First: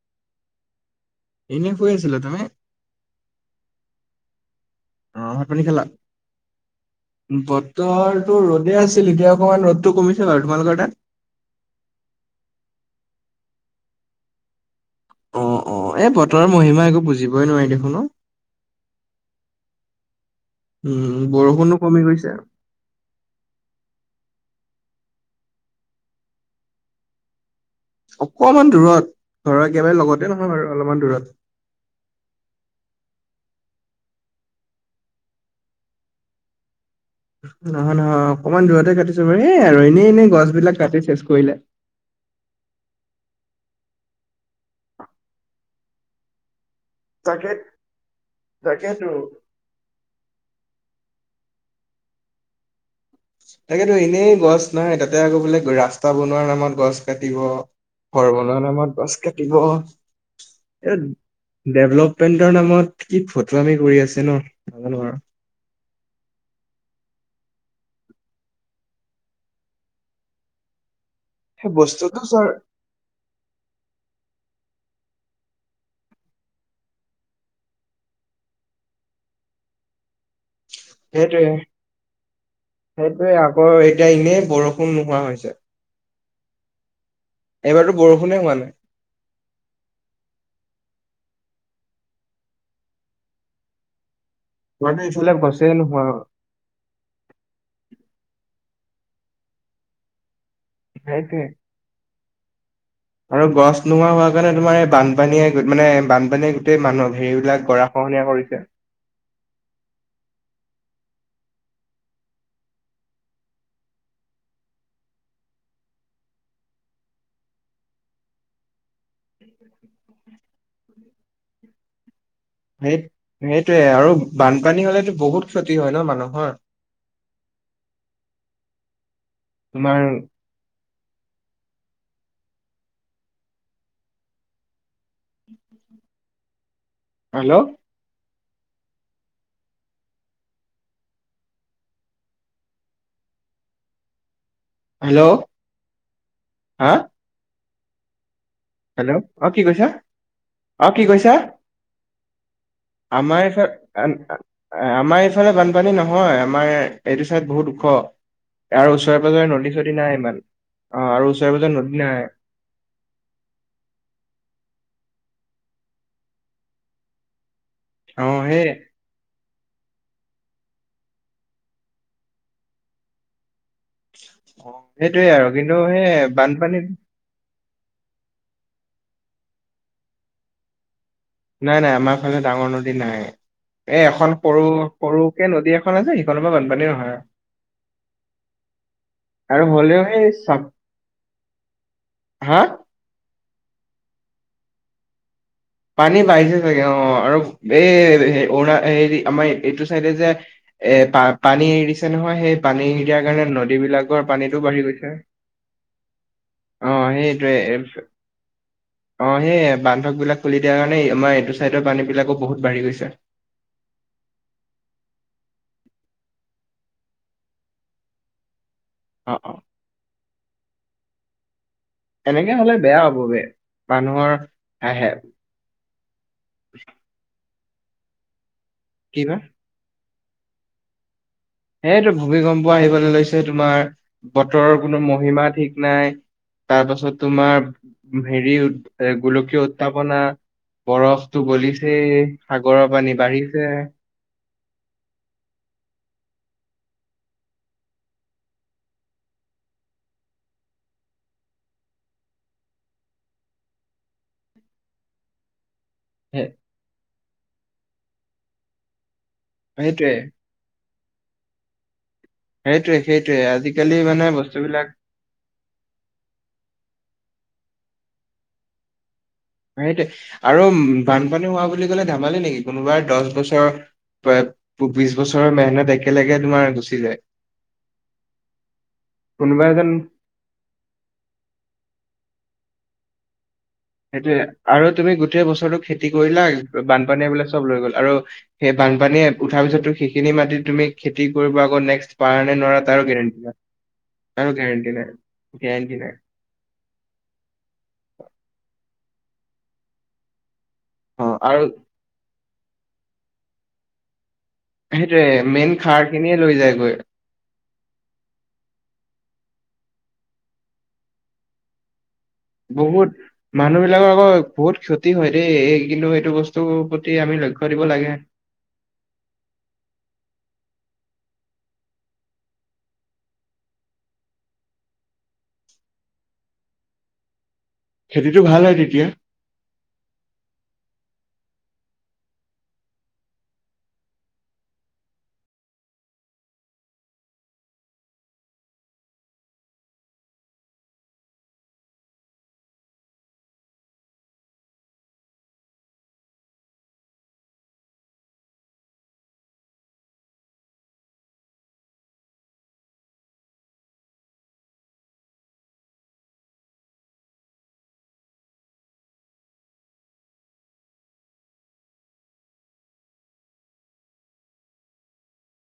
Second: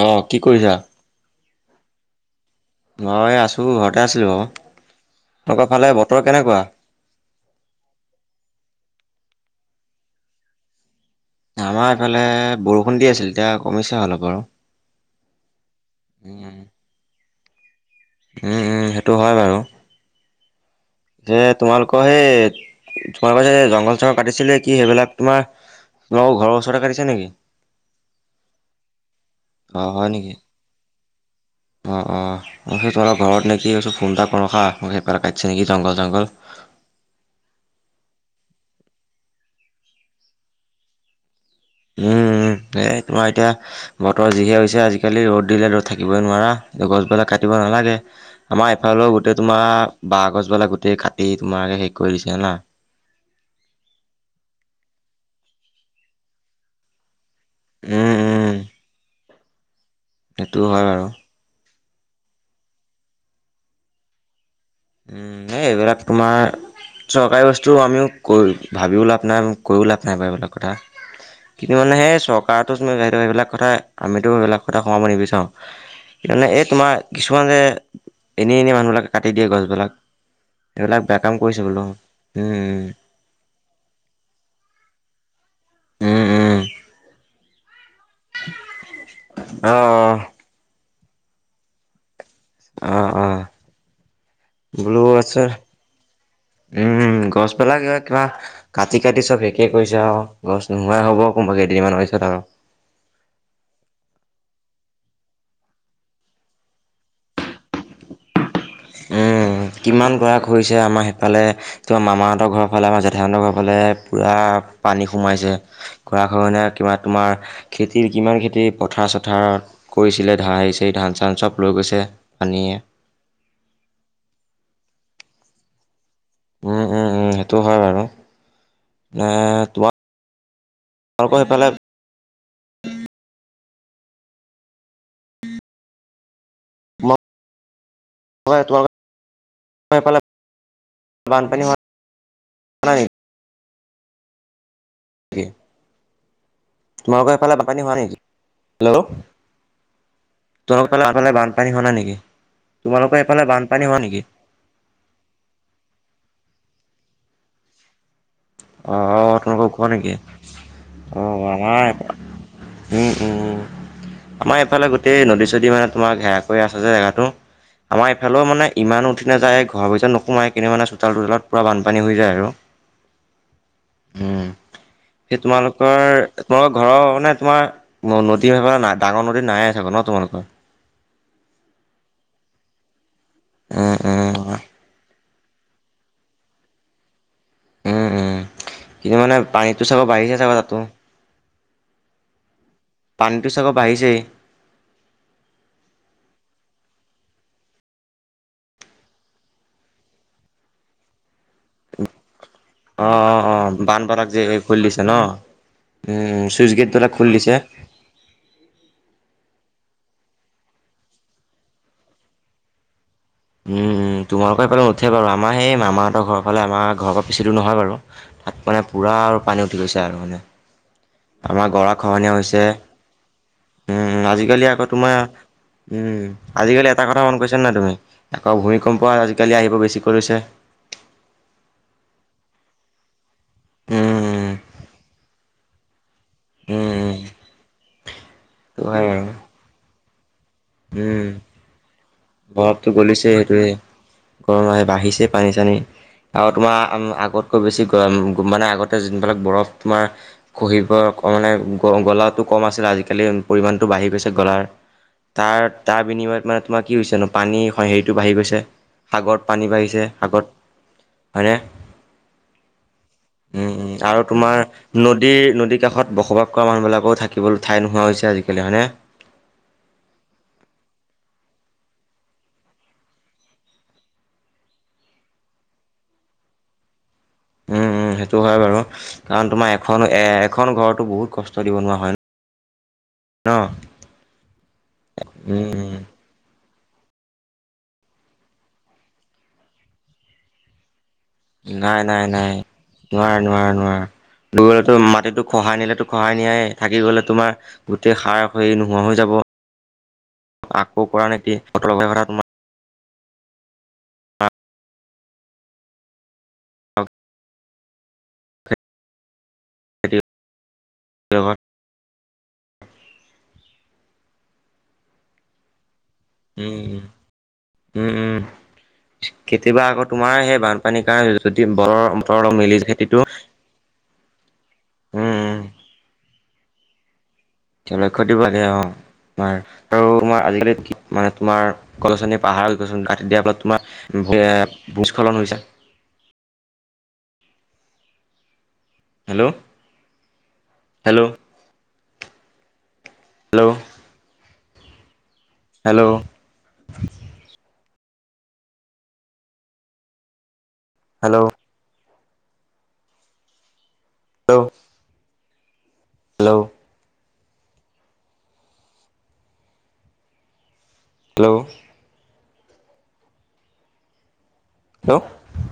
আহ কি কৰিছা। এনেই শুই আছিলোঁ তুমি। মই আছোঁ ঘৰতে আছিলোঁ বাৰু অ ভাত পানী তহঁতৰ খালা ফালে বতৰ কেনেকুৱা? বতৰটো ৰ'দে আছে। আছিল এতিয়া অকণমান ৰ'দটো কমিছে তোমালোকৰ তাত। আমাৰ এইফালে বৰষুণ দি আছিল এতিয়া কমিছে অলপ আৰু অ অ এই বতৰৰ মহিমা একো বুজিবই নোৱাৰি দেখোন উম উম সেইটো হয় বাৰু উম যে বৰষুণো কমি তোমালোকৰ গৈছে সেই তোমালোকৰ যে জংঘল চংঘল কাটিছিলে কি সেইবিলাক তোমাৰ তোমাৰ ঘৰৰ ওচৰতে কাটিছে নেকি? অকণমান দূৰত ঘৰৰ অ একেবাৰে হয় নেকি? লগতে নহয় বাৰু অলপমান দূৰত। অ অ সেই তহঁতৰ ঘৰত নেকি ফোন এটা কৰো হা সেইফালে কাটিছে নেকি জংঘল ঝংঘল। [unintelligible] নহয় নহয় অকণমান দূৰতে কাটিছে বাৰু হ আৰু এনেই এনেই গছ বিলাক কাটি চেচ কৰিলে উম এই তোমাৰ এতিয়া বতৰ যিহে হৈছে আজিকালি ৰ'দ দিলে ৰ'দ থাকিবই নোৱাৰা। গছ বিলাক তাকে কাটিব নালাগে আমাৰ তাকেতো এফালেও গোটেই তোমাৰ বাঁহ গছবিলাক গোটেই। এ তোমালোকে শেষ কৰি দিছা না তাকেতো এনেই গছ নাই তাতে আকৌ বোলে ৰাস্তা বনোৱাৰ নামত গছ কাটি উম, হৰৰ্মনৰ নামত বাছ কাটিব। সেইটোও হয় এই বাৰু ডেভলপমেন্টৰ নামত কি ফটোৱামি কৰি আছে ন। নাজানো আৰু। উম এই এইবিলাক তোমাৰ চৰকাৰী বস্তু। তো আমিও ক ভাবিও লাভ নাই কৈও লাভ নাই বাৰু এইবিলাক কথা। কিন্তু মানে সেই বস্তুটো ছাৰ চৰকাৰো সেইবিলাক কথা আমিতো সেইবিলাক কথা সোমাব নিবিচাৰো। মানে এই তোমাৰ কিছুমান যে এনে এনে মানুহবিলাকে কাটি দিয়ে। এইবিলাক। সেইটোৱে উম। সেইটোৱে আকৌ এতিয়া এনেই বৰষুণ নোহোৱা হৈছে। উম উম। এইবাৰটো। অহ অহ। অঁ অঁ। মানে বোলো এইফালে আছা গছে নোহোৱা হ'ল উম গছ পালাগে কিবা। কাটি কাটি চব শেষে কৰিছে আৰু গছ নোহোৱাই হ'ব সেইটোৱে। কোনোবা কেইদিনমানৰ পিছত আৰু। আৰু গছ নোহোৱা হোৱা কাৰণে তোমাৰ এই বানপানীয়ে মানে বানপানীয়ে গোটেই মানুহ হেৰিবিলাক গৰা। খহনীয়া কৰিছে। উহ। কিমান গড়া খহিছে আমাৰ সেইফালে তোমাৰ মামাহঁতৰ ঘৰ ফালে আমাৰ জেঠাহঁতৰ ঘৰৰ ফালে পূৰা। পানী সোমাইছে গঢ়াখহনীয়া কিবা তোমাৰ খেতিৰ কিমান খেতি পথাৰ চথাৰত। কৰিছিলে ধা আহিছে ধান চান চব লৈ গৈছে। পানীয়ে সেই সেইটোয়ে আৰু বানপানী হলেতো বহুত ক্ষতি হয় ন মানুহ। উম উম উম সেইটো হয় বাৰু এ তোমাৰ। আৰু সেইফালে। হেল্ল'। তোমাৰলোকৰ সেইফালে বানপানী হয়। হেল্ল'। হা তোমাৰলোকৰ সেইফালে বাপানী হোৱা নেকি। হেল্ল' অ কি কৈছা অ তমোক কি তাল আ কৈছা? তালৈ বানপানী হোৱা না নেকি। তোমালোকৰ এইফালে আমাৰ বানপানী হোৱা এই নেকি আমাৰ এইফালে বানপানী নহয় আমাৰ। এইটো ছাইদ বহুত ওখ। অ আৰু ওচৰে পাজৰে তোমালোকৰ নদী ওখ চদী নেকি নাই ইমান অ আৰু ওচৰে পাঁজৰে নদী নাই। উম উম উম আমাৰ এইফালে গো। গোটেই নদী চদী মানে তোমাক হেৰা কৰি আছে যে জেগাাতটো আমাৰ অ ইফালেও সেই মানে ইমান উঠি নাযায়ে। ধহা পইচা নোসোমাই কিনে মানে চোতাল চোতালত পূৰা বানপানী হৈ যায় আৰু। উম অ, সেইটোয়ে সেই আৰু কিন্তু তোমালোকৰ সেই তোমালোকৰ বানপানীত ঘৰৰ মানে তোমাৰ। ম নদী নাই ডাঙৰ নদী নাই আছে ব ন তোমালোকৰ। নাই নাই আমাৰ ফালে ডাঙৰ নদী নাই উম এ উম এখন সৰু সৰু। একে নদী এখন আছে সিখনৰ পৰা বানপানী নহয় আৰু। উম উম কিন্তু মানে আৰু পানীতো চাগ হ'লেও সেই বাঢ়িছে চাগ চাপ তাতো। হা। পানীটো চাগৰ আহিছেই। পানী বাঢ়িছে চাগে অ আৰু এই অৰুণা হেৰি আমাৰ এইটো চাইডে যে। এ পা পানী এৰিছে নহয় সেই। পানী এৰি অ দিয়াৰ অ কাৰণে অ নদীবিলাকৰ বানখনত পানীটো বাঢ়ি খুলি দিছে গৈছে ন। উম চুইচ গেট অ দু এটা খুলি সেইটোৱে দিছে। এ- অ সেই বান্ধক বিলাক খুলি দিয়াৰ কাৰণে আমাৰ এইটো চাইডৰ পানী বিলাকো বহুত বাঢ়ি গৈছে। উম উম তোমালোকৰ সেইফালে নুঠে বাৰু আমাৰ সেই মামাহঁতৰ ঘৰ ফালে আমাৰ ঘৰৰ পৰা পিছিটো নহয় বাৰু। মানে পূৰা অ আৰু অ পানী উঠি গৈছে আৰু মানে আমাৰ। গৰা খহনীয়া এনেকে হৈছে হলে বেয়া হ'ব বে মানুহৰ আজিকালি আকৌ আহে তোমাৰ। উম আজিকালি এটা কথা মন কৈছা নাই তুমি আকৌ ভূমিকম্প কি বা আজিকালি আহিব বেছি। কৰিছে। সেইটো ভূমিকম্প আহিবলৈ লৈছে তোমাৰ উম বতৰৰ কোনো মহিমা ঠিক নাই। উম উম তাৰ পাছত উম তোমাৰ হেৰি সেইটো হয় বাৰু গোলকীয় উত্তাপনা। উম বৰফতটো গলিছে, সাগৰৰ বৰফটো পানী গলিছে সেইটোৱে বাঢ়িছে। গৰম আহে বাঢ়িছে পানী-চানী। আৰু তোমাৰ আগতকৈ বেছি গৰম মানে আগতে যোনবিলাক বৰফ তোমাৰ খহি পৰে মানে গলাটো কম আছিলে আজিকালি পৰিমাণটো বাঢ়ি গৈছে গলাৰ। তাৰ-তাৰ বিনিময়ত সে- মানে তোমাৰ কি হৈছে নো, পানী হেৰিটো বাঢ়ি গৈছে। সাগত পানী বাঢ়িছে সেইটোৱে সাগত হয় নে? সেইটোৱে সেইটোৱে উম', আজিকালি আৰু মানে তোমাৰ বস্তুবিলাক নদীৰ-নদী কাষত বসবাস কৰা মানুহ বিলাকও থাকে কেৱল ঠাই নোহোৱা হৈছে আজিকালি হয়নে? সেইটোে আৰু বানপানী হোৱা বুলি ক'লে ধেমালি নেকি কোনোবাই দহ বছৰ প্ৰায় বিশ বছৰৰ মেহনত একেলগে তোমাৰ গুচি যায়। উম'। সেইটো হয় বাৰু কাৰণ কোনোবা তোমাৰ এজন এখনো এ এখন ঘৰতটো বহুত কষ্ট দিব নোৱাৰা হয়। ন সেইটোয়ে আৰু তুমি গোটেই উম বছৰৰতটো উম খেতি কৰিলা বানপানী এইবিলাক চব লৈ গ'ল আৰু সেই বানপানীয়ে উঠাৰ পিছতো সেইখিনি মাটিত তুমি খেতি কৰিব আকৌ নাই নেক্সট নাই পাৰ নে নোৱাৰা তাৰো গেৰেণ্টি নাই। তাৰো গলে গেৰেণ্টি টো নাই মাটিতো খহাই গেৰেণ্টি নিলেতো নাই খহাই নিয়াই, থাকি গ'লে তোমাৰ গোটেই সাৰ নোহোৱা হৈ যাব। আকৌ অ কৰা নেকি আৰু অল কথা তোমাৰ সেইটোৱে মেইন খাৰ কিনিয়ে লৈ যায়গৈ। ব্যহৰ [unintelligible] বহুত মানুহ বিলাকৰ আকৌ বহুত ক্ষতি হয় দেই এই কিন্তু বস্তুৰ প্ৰতি আমি লক্ষ্য দিব লাগে উম'-উম'-উম', কেতিয়াবা আকৌ তোমাৰ হে বান পানীৰ কাৰণ যদি বৰৰ বতৰ অলপ মেলি খেতিটো উম এ লক্ষ্য দিব খেতিটো ভাল লাগে হয় অ', তেতিয়া তমাৰ আৰু তমাৰ আজিকালি মানে তোমাৰ গলছনী পাহাৰ গছ কাটি দিয়াৰ পেলত তোমাৰ ভূস্খলন হৈ হৈছে। [inaudible] Hello?, hello? Hello? Hello? Hello? অ'। হেল্ল'? হেল্ল'? হেল্ল'?